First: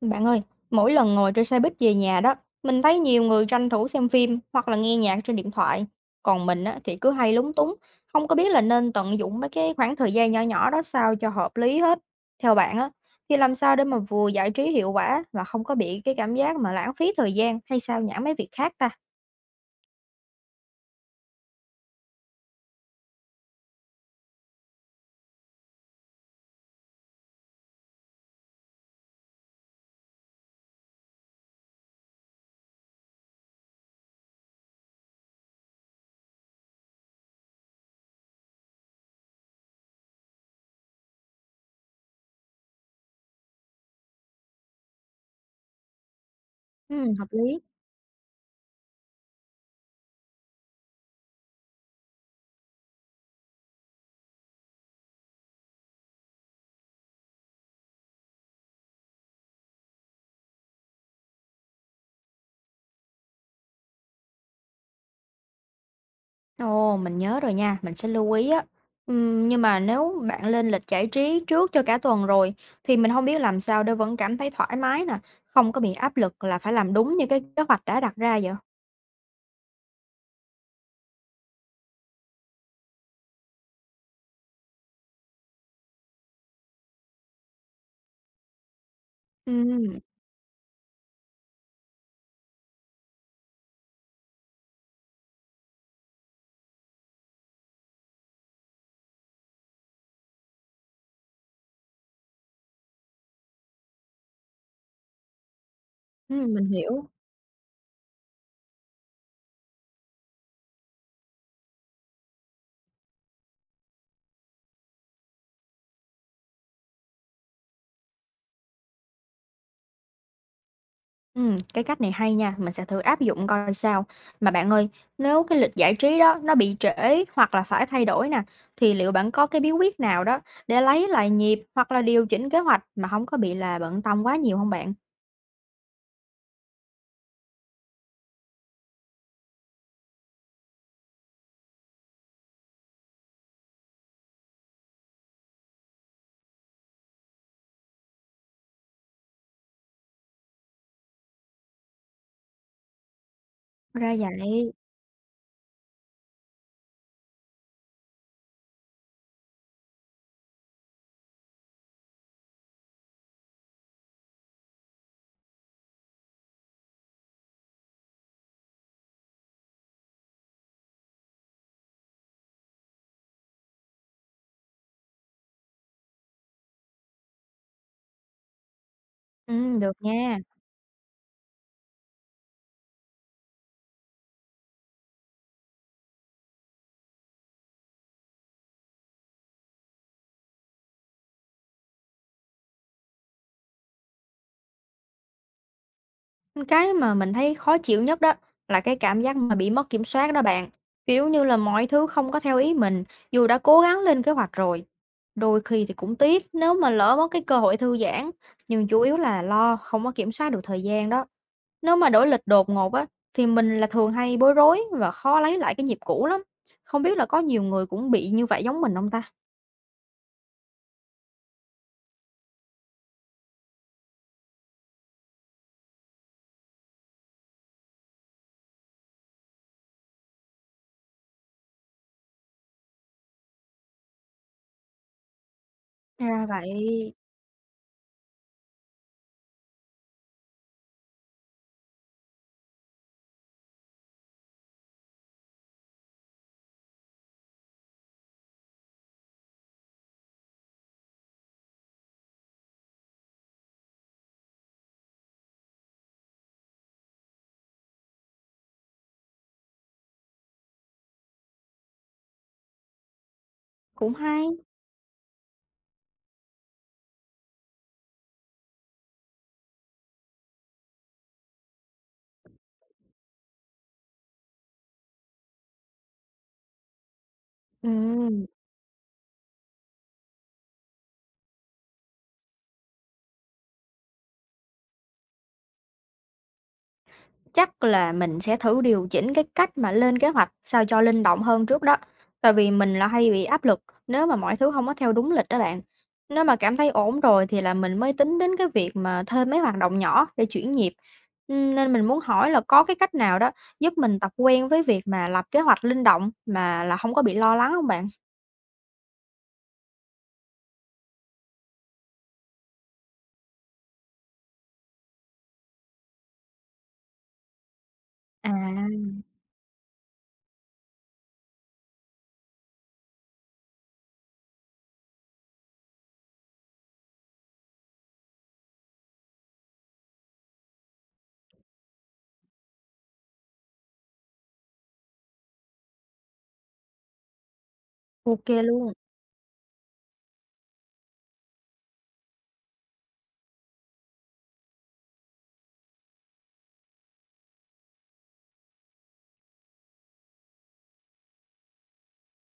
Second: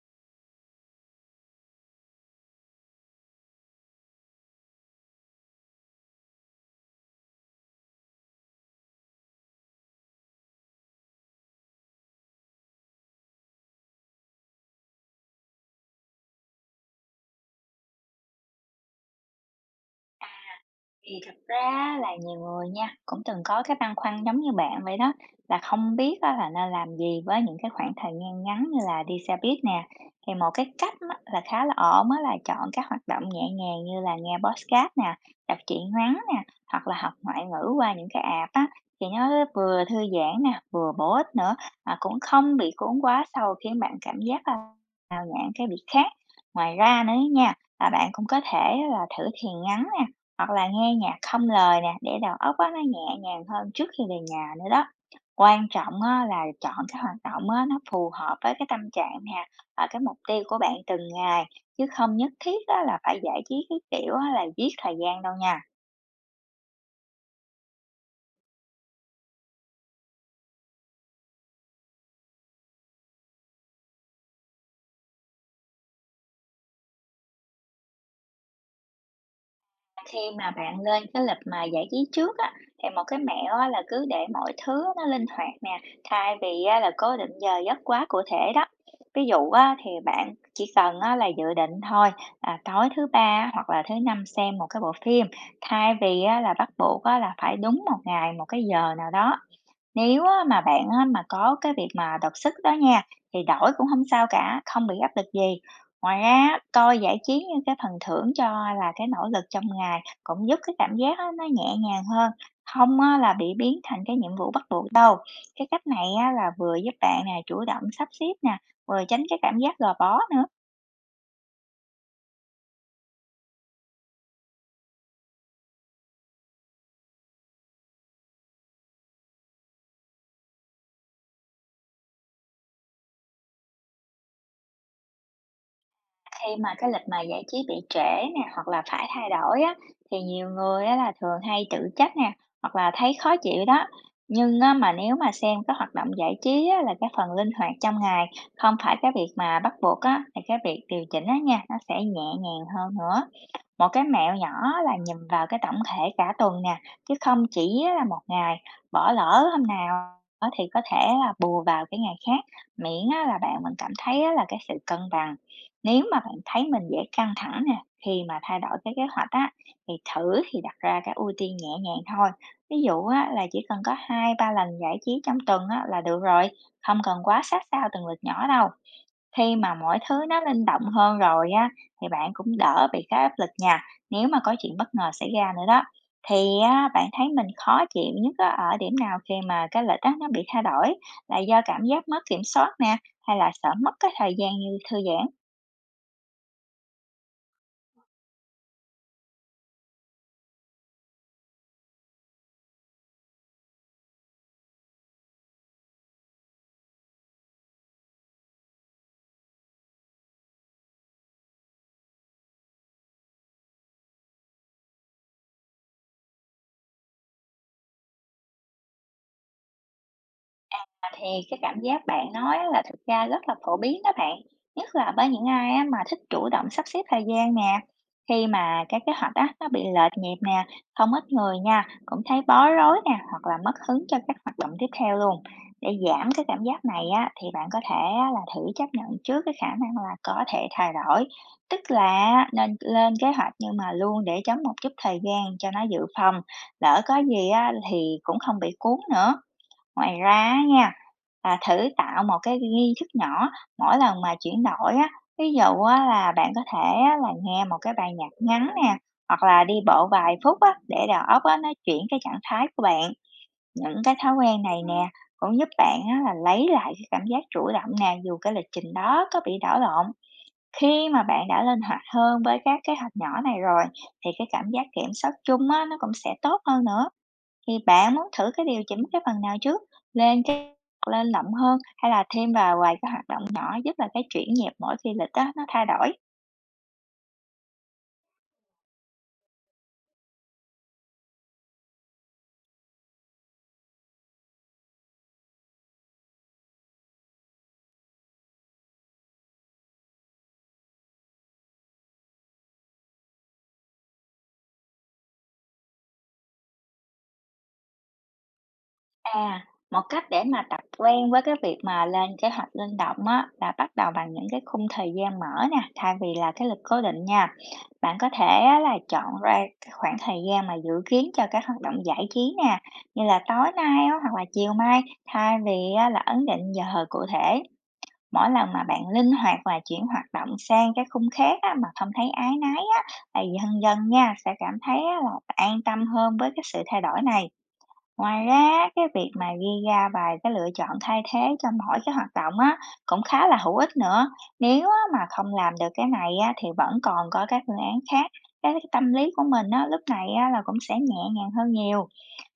Bạn ơi, mỗi lần ngồi trên xe buýt về nhà đó, mình thấy nhiều người tranh thủ xem phim hoặc là nghe nhạc trên điện thoại. Còn mình á, thì cứ hay lúng túng, không có biết là nên tận dụng mấy cái khoảng thời gian nhỏ nhỏ đó sao cho hợp lý hết. Theo bạn á, thì làm sao để mà vừa giải trí hiệu quả mà không có bị cái cảm giác mà lãng phí thời gian hay sao nhãng mấy việc khác ta? Thì thật ra là nhiều người nha, cũng từng có cái băn khoăn giống như bạn vậy đó, là không biết á là nên làm gì với những cái khoảng thời gian ngắn như là đi xe buýt nè. Thì một cái cách á là khá là ổn á là chọn các hoạt động nhẹ nhàng như là nghe podcast nè, đọc truyện ngắn nè, hoặc là học ngoại ngữ qua những cái app á, thì nó vừa thư giãn nè, vừa bổ ích nữa, mà cũng không bị cuốn quá sâu khiến bạn cảm giác là sao nhãng cái việc khác. Ngoài ra Ừ, nữa hợp nha, lý. là bạn cũng có thể là thử thiền ngắn nè, hoặc là nghe nhạc không lời nè, để đầu óc á, nó nhẹ nhàng hơn trước khi về nhà nữa đó. Quan trọng á, là chọn cái hoạt động á, nó phù hợp với cái tâm trạng nè, và cái mục tiêu của bạn từng ngày, chứ không nhất thiết á, là phải giải trí cái kiểu á, là giết thời gian đâu nha. Ồ, mình nhớ rồi nha, mình sẽ lưu ý á. Nhưng mà nếu bạn lên lịch giải trí trước cho cả tuần rồi thì mình không biết làm sao để vẫn cảm thấy thoải mái nè, không có bị áp lực là phải làm đúng như cái kế hoạch đã đặt ra vậy. Khi mà bạn lên cái lịch mà giải trí trước á, thì một cái mẹo á là cứ để mọi thứ nó linh hoạt nè, thay vì á là cố định giờ giấc quá cụ thể đó. Ví dụ á, thì Ừm, bạn chỉ cần á là dự định thôi, là tối thứ ba hoặc là thứ năm xem một cái bộ phim, thay vì á là bắt buộc á là phải đúng một ngày, một cái giờ nào đó. Nếu á, mà bạn á, mà có cái việc mà đột xuất đó nha, thì đổi cũng không sao cả, không bị áp lực gì. Ngoài ra á, mình coi hiểu. giải trí như cái phần thưởng cho là cái nỗ lực trong ngày cũng giúp cái cảm giác á, nó nhẹ nhàng hơn, không á, là bị biến thành cái nhiệm vụ bắt buộc đâu. Cái cách này á, là vừa giúp bạn nè chủ động sắp xếp nè, vừa tránh cái cảm giác gò bó nữa. Cái cách này hay nha, mình sẽ thử áp dụng coi sao. Mà bạn ơi, nếu cái lịch giải trí đó nó bị trễ hoặc là phải thay đổi nè, thì liệu bạn có cái bí quyết nào đó để lấy lại nhịp hoặc là điều chỉnh kế hoạch mà không có bị là bận tâm quá nhiều không bạn? Khi mà cái lịch mà giải trí bị trễ nè, hoặc là phải thay đổi á, thì nhiều người á là thường hay tự trách nè, hoặc là thấy khó chịu đó. Nhưng á, mà nếu mà xem cái hoạt động giải trí á, là cái phần linh hoạt trong ngày, không phải cái việc mà bắt buộc á, thì cái việc điều chỉnh á nha, nó sẽ nhẹ nhàng hơn nữa. Một cái Ra mẹo vậy. nhỏ là nhìn vào cái tổng thể cả tuần nè, chứ không chỉ á là một ngày, bỏ lỡ hôm nào á thì có thể là bù vào cái ngày khác, miễn á là bạn mình cảm thấy á là cái sự cân bằng. Nếu mà bạn thấy mình dễ căng thẳng nè, khi mà thay đổi cái kế hoạch á, thì thử đặt ra cái ưu tiên nhẹ nhàng thôi. Ví dụ á là chỉ cần có hai ba lần giải trí trong tuần á là được rồi, không cần quá sát sao từng lượt nhỏ đâu. Khi mà Được mọi thứ nha. nó linh động hơn rồi á, thì bạn cũng đỡ bị cái áp lực nha, nếu mà có chuyện bất ngờ xảy ra nữa đó. Thì á, bạn thấy mình khó chịu nhất á, ở điểm nào khi mà cái lịch á, nó bị thay đổi? Là do cảm giác mất kiểm soát nè, hay là sợ mất cái thời gian như thư giãn? Cái mà mình thấy khó chịu nhất đó là cái cảm giác mà bị mất kiểm soát đó bạn. Kiểu như là mọi thứ không có theo ý mình, dù đã cố gắng lên kế hoạch rồi. Đôi khi thì cũng tiếc nếu mà lỡ mất cái cơ hội thư giãn, nhưng chủ yếu là lo không có kiểm soát được thời gian đó. Nếu mà đổi lịch đột ngột á, thì mình là thường hay bối rối và khó lấy lại cái nhịp cũ lắm. Không biết là có nhiều người cũng bị như vậy giống mình không ta? À, thì cái cảm giác bạn nói á là thực ra rất là phổ biến đó bạn, nhất là với những ai á mà thích chủ động sắp xếp thời gian nè. Khi mà cái kế hoạch á nó bị lệch nhịp nè, không ít người nha cũng thấy bối rối nè, hoặc là mất hứng cho các hoạt động tiếp theo luôn. Để giảm cái Ra cảm giác này vậy, á thì bạn có thể á là thử chấp nhận trước cái khả năng là có thể thay đổi, tức là nên lên kế hoạch nhưng mà luôn để trống một chút thời gian cho nó dự phòng, lỡ có gì á thì cũng không bị cuốn nữa. Ngoài ra á nha, là thử tạo một cái nghi thức nhỏ mỗi lần mà chuyển đổi á, ví dụ á là bạn có thể á là nghe một cái bài nhạc ngắn nè, hoặc là đi bộ vài phút á để đầu óc á nó chuyển cái trạng thái của bạn. Những cái cũng thói hay. quen này nè cũng giúp bạn á là lấy lại cái cảm giác chủ động nè, dù cái lịch trình đó có bị đảo lộn. Khi mà bạn đã linh hoạt hơn với các kế hoạch nhỏ này rồi, thì cái cảm giác kiểm soát chung á nó cũng sẽ tốt hơn nữa. Thì bạn muốn Ừm. thử cái điều chỉnh cái phần nào trước? Lên cái lên rộng hơn hay là thêm vào vài cái hoạt động nhỏ giúp là cái chuyển nhịp mỗi khi lịch đó nó thay đổi? Chắc là mình sẽ thử điều chỉnh cái cách mà lên kế hoạch sao cho linh động hơn trước đó. Tại vì mình là hay bị áp lực nếu mà mọi thứ không có theo đúng lịch đó bạn. Nếu mà cảm thấy ổn rồi thì là mình mới tính đến cái việc mà thêm mấy hoạt động nhỏ để chuyển nhịp. Nên mình muốn hỏi là có cái cách nào đó giúp mình tập quen với việc mà lập kế hoạch linh động mà là không có bị lo lắng không bạn? À, một cách để mà tập quen với cái việc mà lên kế hoạch linh động á, là bắt đầu bằng những cái khung thời gian mở nè, thay vì là cái lịch cố định nha. Bạn có thể á, À, là chọn ra cái khoảng thời gian mà dự kiến cho các hoạt động giải trí nè, như là tối nay á, hoặc là chiều mai, thay vì á, là ấn định giờ cụ thể. Mỗi lần mà bạn linh hoạt và chuyển hoạt động sang cái khung khác á, mà không thấy áy náy á, thì dần dần nha sẽ cảm thấy á, là an tâm hơn với cái sự thay đổi này. Ngoài ok ra luôn. cái việc mà ghi ra vài cái lựa chọn thay thế cho mỗi cái hoạt động á, cũng khá là hữu ích nữa. Nếu á, mà không làm được cái này á, thì vẫn còn có các phương án khác. Cái tâm lý của mình á, lúc này á, là cũng sẽ nhẹ nhàng hơn nhiều.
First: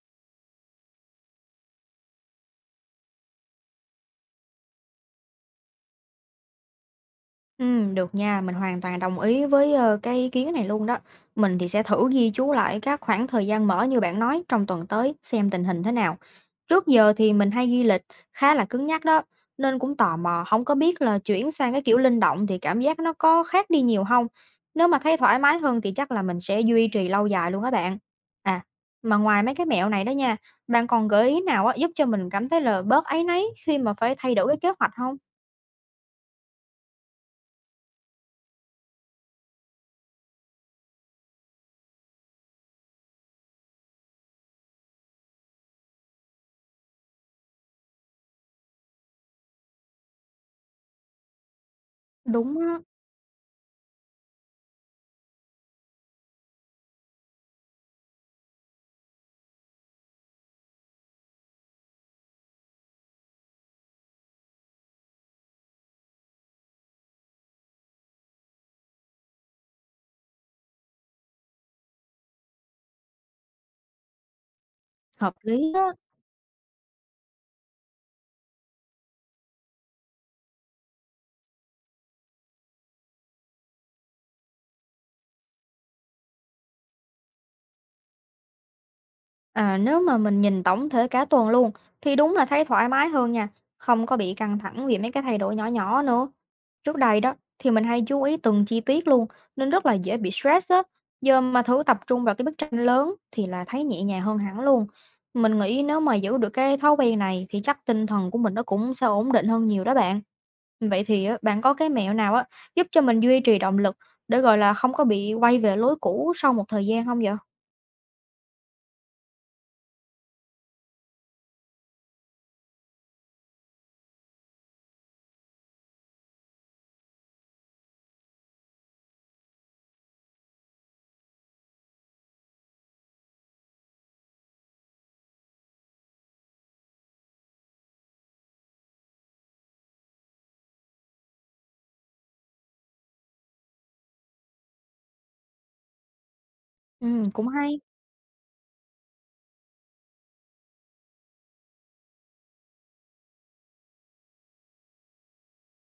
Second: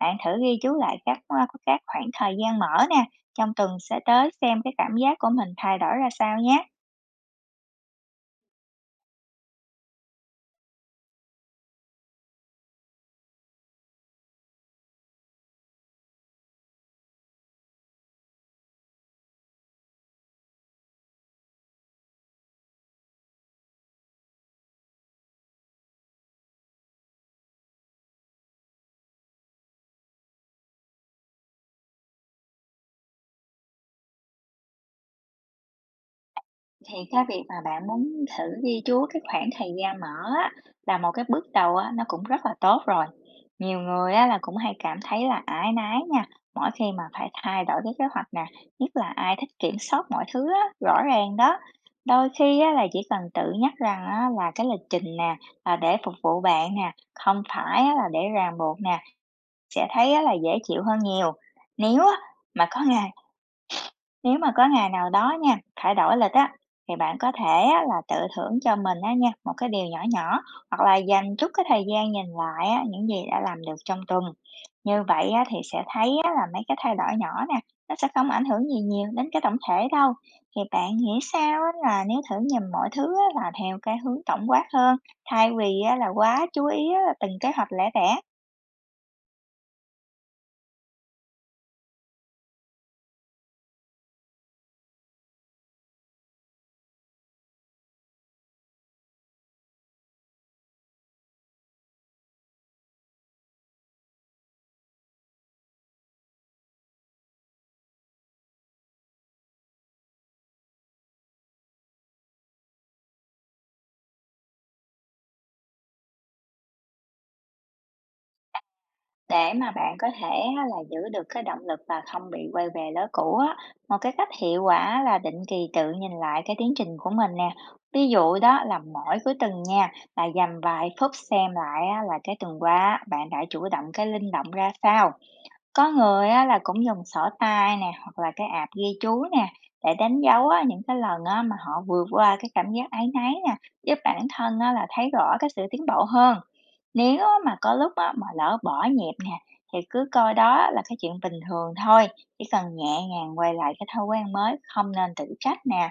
Bạn thử ghi chú lại các khoảng thời gian mở nè, trong tuần sẽ tới xem cái cảm giác của mình thay đổi ra sao nhé. Được nha, mình hoàn toàn đồng ý với, cái ý kiến này luôn đó. Mình thì sẽ thử ghi chú lại các khoảng thời gian mở như bạn nói trong tuần tới xem tình hình thế nào. Trước giờ thì mình hay ghi lịch khá là cứng nhắc đó, nên cũng tò mò không có biết là chuyển sang cái kiểu linh động thì cảm giác nó có khác đi nhiều không. Nếu mà thấy thoải mái hơn thì chắc là mình sẽ duy trì lâu dài luôn các bạn. À, mà ngoài mấy cái mẹo này đó nha, bạn còn gợi ý nào á giúp cho mình cảm thấy là bớt áy náy khi mà phải thay đổi cái kế hoạch không? Thì cái việc mà bạn muốn thử ghi chú cái khoảng thời gian mở á, là một cái bước đầu á, nó cũng rất là tốt rồi. Nhiều người á, là cũng hay cảm thấy là áy náy nha, mỗi khi mà phải thay đổi cái kế hoạch nè, nhất là ai thích kiểm soát mọi thứ á, rõ ràng đó. Đôi Đúng khi á, á, là chỉ cần tự nhắc rằng á, là cái lịch trình nè là để phục vụ bạn nè, không phải á, là để ràng buộc nè. Sẽ thấy á là dễ chịu hơn nhiều. Nếu á mà có ngày Nếu mà có ngày nào đó nha, phải đổi lịch á, thì bạn có thể á là tự thưởng cho mình á nha, một cái điều nhỏ nhỏ, hoặc là dành chút cái thời gian nhìn lại á, những gì đã làm được trong tuần. Như vậy hợp á thì lý sẽ đó. thấy á là mấy cái thay đổi nhỏ nè, nó sẽ không ảnh hưởng gì nhiều đến cái tổng thể đâu. Thì bạn nghĩ sao á là nếu thử nhìn mọi thứ á là theo cái hướng tổng quát hơn, thay vì á là quá chú ý á là từng kế hoạch lẻ tẻ? À, nếu mà mình nhìn tổng thể cả tuần luôn thì đúng là thấy thoải mái hơn nha, không có bị căng thẳng vì mấy cái thay đổi nhỏ nhỏ nữa. Trước đây đó thì mình hay chú ý từng chi tiết luôn nên rất là dễ bị stress á. Giờ mà thử tập trung vào cái bức tranh lớn thì là thấy nhẹ nhàng hơn hẳn luôn. Mình nghĩ nếu mà giữ được cái thói quen này thì chắc tinh thần của mình nó cũng sẽ ổn định hơn nhiều đó bạn. Vậy thì á, bạn có cái mẹo nào á giúp cho mình duy trì động lực để gọi là không có bị quay về lối cũ sau một thời gian không vậy? Để mà bạn có thể á là giữ được cái động lực và không bị quay về lối cũ á, một cái cách hiệu quả là định kỳ tự nhìn lại cái tiến trình của mình nè. Ví dụ đó là mỗi cuối tuần nha, là dành vài phút xem lại á là cái tuần qua á, bạn đã chủ động cái linh động ra sao. Có người á là cũng dùng sổ tay nè, hoặc là cái app ghi chú nè, để đánh dấu á, những cái lần á mà họ vượt qua cái cảm giác áy náy nè, giúp bản thân á là thấy rõ cái sự tiến bộ hơn. Ừ, Nếu á cũng mà có hay. lúc á mà lỡ bỏ nhịp nè, thì cứ coi đó là cái chuyện bình thường thôi, chỉ cần nhẹ nhàng quay lại cái thói quen mới, không nên tự trách nè.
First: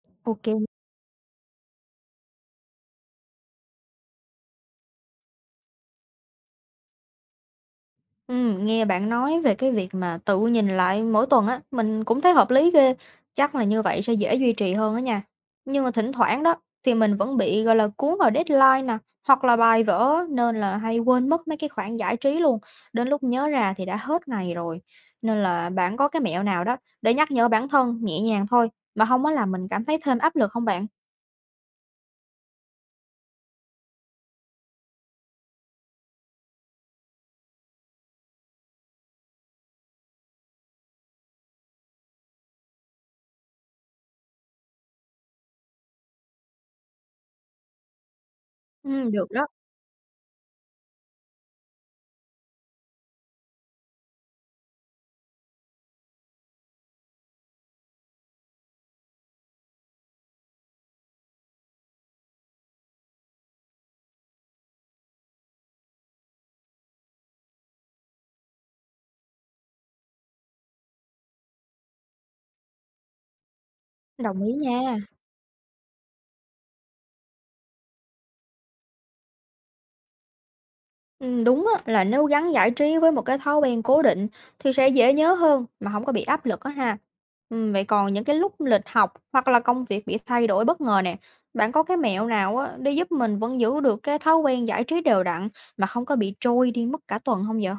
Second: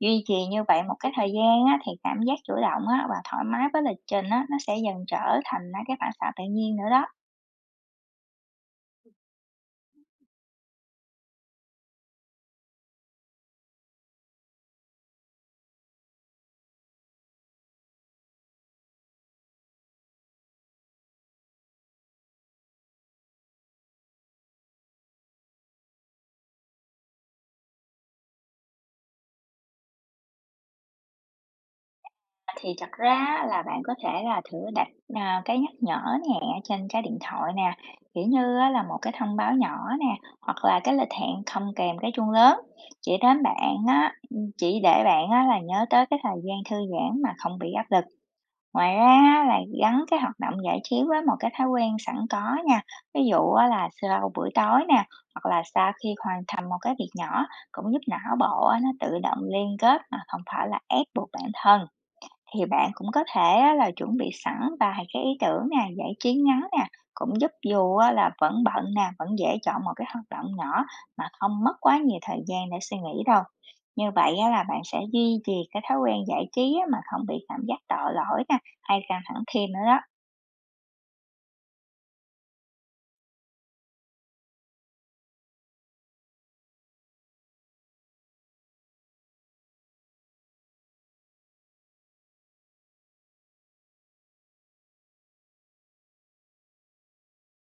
Duy trì Ok. như vậy một cái thời gian á, thì cảm giác chủ động á và thoải mái với lịch trình á, nó sẽ dần trở thành á cái phản xạ tự nhiên nữa đó. Nghe bạn nói về cái việc mà tự nhìn lại mỗi tuần á, mình cũng thấy hợp lý ghê, chắc là như vậy sẽ dễ duy trì hơn á nha. Nhưng mà thỉnh thoảng đó thì mình vẫn bị gọi là cuốn vào deadline nè, hoặc là bài vở nên là hay quên mất mấy cái khoản giải trí luôn, đến lúc nhớ ra thì đã hết ngày rồi. Nên là bạn có cái mẹo nào đó để nhắc nhở bản thân nhẹ nhàng thôi mà không có làm mình cảm thấy thêm áp lực không bạn? Thì thật ra là bạn có thể là thử đặt, à, cái nhắc nhở nhẹ trên cái điện thoại nè, kiểu như á là một cái thông báo nhỏ nè, hoặc là cái lịch hẹn không kèm cái chuông lớn, chỉ đến bạn á chỉ để bạn á là nhớ tới cái thời gian thư giãn mà không bị áp lực. Ngoài ra Được á đó, là gắn cái hoạt động giải trí với một cái thói quen sẵn có nha, ví dụ á là sau buổi tối nè, hoặc là sau khi hoàn thành một cái việc nhỏ cũng giúp não bộ á nó tự động liên kết mà không phải là ép buộc bản thân. Thì bạn cũng có thể á là chuẩn bị sẵn vài cái ý tưởng nè, giải trí ngắn nè, cũng giúp dù á là vẫn bận nè, vẫn dễ chọn một cái hoạt động nhỏ mà không mất quá nhiều thời gian để suy nghĩ đâu. Như vậy đồng á ý là bạn sẽ nha. duy trì cái thói quen giải trí á mà không bị cảm giác tội lỗi nè, hay căng thẳng thêm nữa đó. Đúng á, là nếu gắn giải trí với một cái thói quen cố định thì sẽ dễ nhớ hơn mà không có bị áp lực á ha. Vậy còn những cái lúc lịch học hoặc là công việc bị thay đổi bất ngờ nè, bạn có cái mẹo nào á để giúp mình vẫn giữ được cái thói quen giải trí đều đặn mà không có bị trôi đi mất cả tuần không vậy?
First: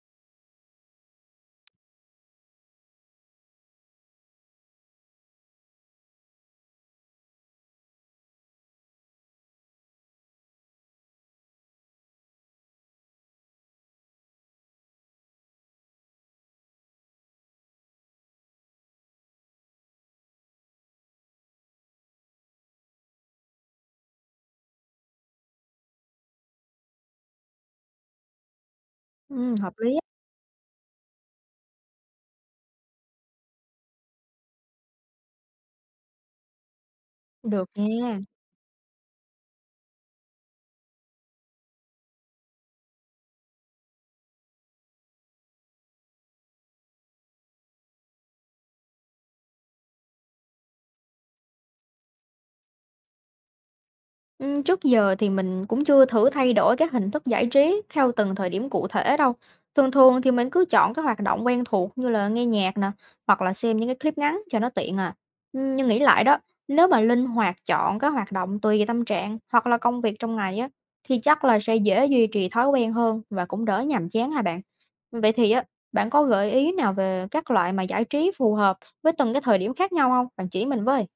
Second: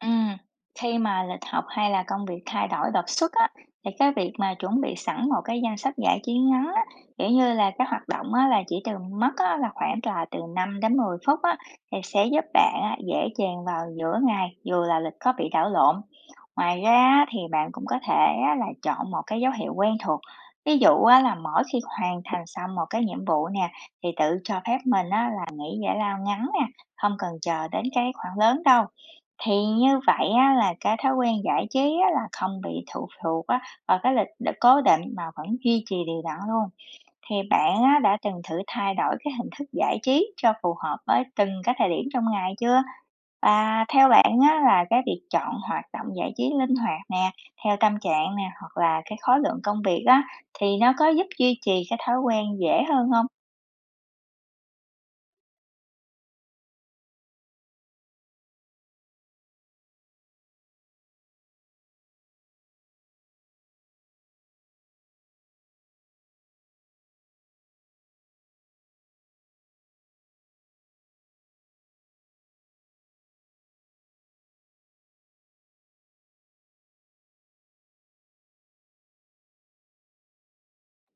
Ừm, khi mà lịch học hay là công việc thay đổi đột xuất á, thì cái việc mà chuẩn bị sẵn một cái danh sách giải trí ngắn á, kiểu như là cái hoạt động á, là chỉ từ mất á, là khoảng là từ 5 đến 10 phút á, thì sẽ giúp bạn á, dễ chèn vào giữa ngày dù là lịch có bị đảo lộn. Ngoài ra á, thì bạn cũng có thể á, là chọn một cái dấu hiệu quen thuộc. Ví dụ á, là mỗi khi hoàn thành xong một cái nhiệm vụ nè thì tự cho phép mình á, là nghỉ giải lao ngắn nè, không cần chờ đến cái khoảng lớn đâu, thì Hợp lý như á, vậy á là cái thói quen giải trí á là không bị thụ thuộc á vào cái lịch đã cố định mà vẫn duy trì đều đặn luôn. Thì được bạn á đã nha. từng thử thay đổi cái hình thức giải trí cho phù hợp với từng cái thời điểm trong ngày chưa? Và theo bạn á là cái việc chọn hoạt động giải trí linh hoạt nè, theo tâm trạng nè, hoặc là cái khối lượng công việc á, thì nó có giúp duy trì cái thói quen dễ hơn không? Trước giờ thì mình cũng chưa thử thay đổi cái hình thức giải trí theo từng thời điểm cụ thể đâu. Thường thường thì mình cứ chọn các hoạt động quen thuộc như là nghe nhạc nè, hoặc là xem những cái clip ngắn cho nó tiện à. Nhưng nghĩ lại đó, nếu mà linh hoạt chọn các hoạt động tùy tâm trạng hoặc là công việc trong ngày á, thì chắc là sẽ dễ duy trì thói quen hơn và cũng đỡ nhàm chán hả bạn. Vậy thì á, bạn có gợi ý nào về các loại mà giải trí phù hợp với từng cái thời điểm khác nhau không? Bạn chỉ mình với.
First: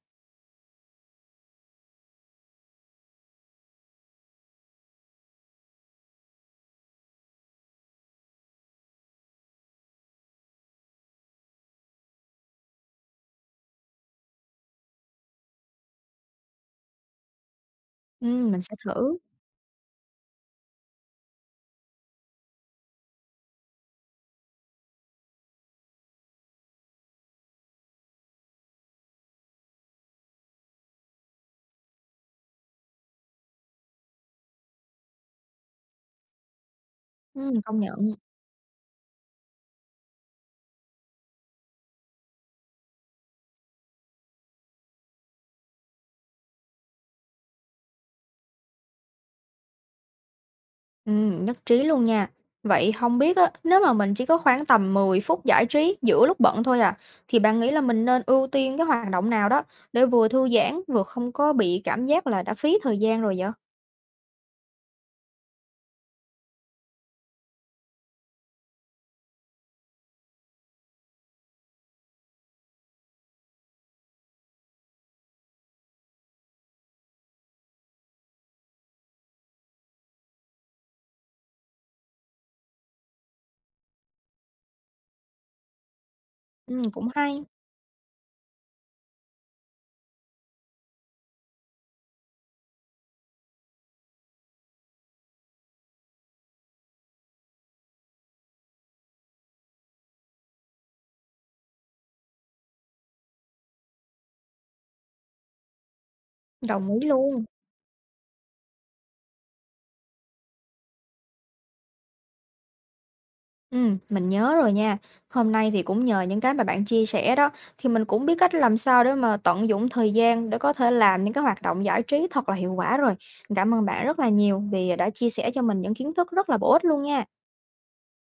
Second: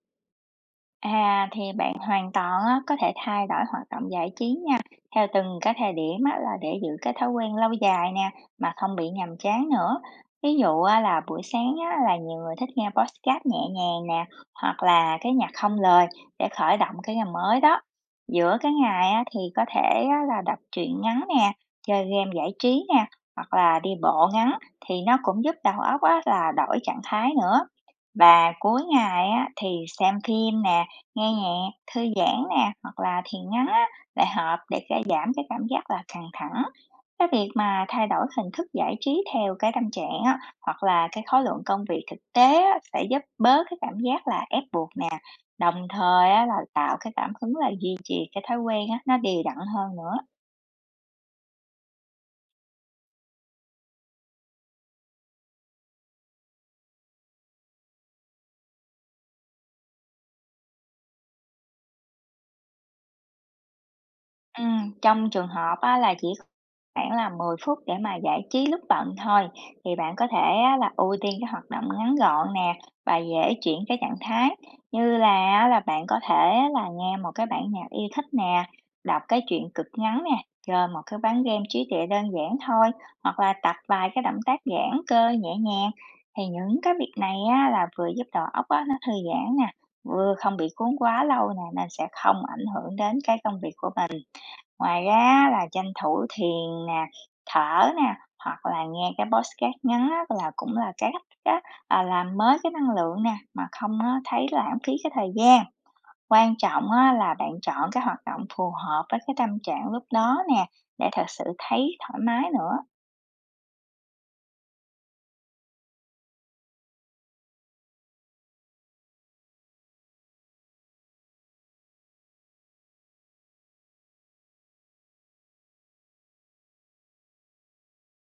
À, thì bạn hoàn toàn á, có thể thay đổi hoạt động giải trí nha, theo từng cái thời điểm á, là để giữ cái thói quen lâu dài nè, mà không bị nhàm chán nữa. Ví dụ á, là buổi sáng á, là nhiều người thích nghe podcast nhẹ nhàng nè, hoặc là cái nhạc không lời để khởi động cái ngày mới đó. Giữa Mình cái sẽ ngày thử. á, thì có thể á, là đọc truyện ngắn nè, chơi game giải trí nè, hoặc là đi bộ ngắn thì nó cũng giúp đầu óc á, là đổi trạng thái nữa. Và cuối ngày á, thì xem phim nè, nghe nhạc, thư giãn nè, hoặc là thiền ngắn á, lại hợp để ca giảm cái cảm giác là căng thẳng. Cái việc Công mà nhận. thay đổi hình thức giải trí theo cái tâm trạng á, hoặc là cái khối lượng công việc thực tế á, sẽ giúp bớt cái cảm giác là ép buộc nè. Đồng thời á, là tạo cái cảm hứng là duy trì cái thói quen á, nó đều đặn hơn nữa. Nhất trí luôn nha. Vậy không biết á, nếu mà mình chỉ có khoảng tầm 10 phút giải trí giữa lúc bận thôi à, thì bạn nghĩ là mình nên ưu tiên cái hoạt động nào đó để vừa thư giãn, vừa không có bị cảm giác là đã phí thời gian rồi vậy? Ừ. Trong trường hợp á, là chỉ khoảng là 10 phút để mà giải trí lúc bận thôi, thì bạn có thể á là ưu tiên cái hoạt động ngắn gọn nè và dễ chuyển cái trạng thái, như là á là bạn có thể á là nghe một cái bản nhạc yêu thích nè, đọc cái truyện cực ngắn nè, chơi một cái ván game trí tuệ đơn giản thôi, hoặc là tập vài cái động tác giãn cơ nhẹ nhàng. Thì những cái Cũng việc này hay, á là vừa giúp đầu óc á nó thư giãn nè, vừa không bị cuốn quá lâu nè, nên sẽ không ảnh hưởng đến cái công việc của mình. Ngoài ra là tranh thủ thiền nè, thở nè, hoặc là nghe cái podcast ngắn á là cũng là cái cách á, làm mới cái năng lượng nè, mà không á thấy lãng phí cái thời gian. Quan trọng đồng ý á là luôn. bạn chọn cái hoạt động phù hợp với cái tâm trạng lúc đó nè, để thật sự thấy thoải mái nữa. Mình nhớ rồi nha. Hôm nay thì cũng nhờ những cái mà bạn chia sẻ đó, thì mình cũng biết cách làm sao để mà tận dụng thời gian để có thể làm những cái hoạt động giải trí thật là hiệu quả rồi. Cảm ơn bạn rất là nhiều vì đã chia sẻ cho mình những kiến thức rất là bổ ích luôn nha.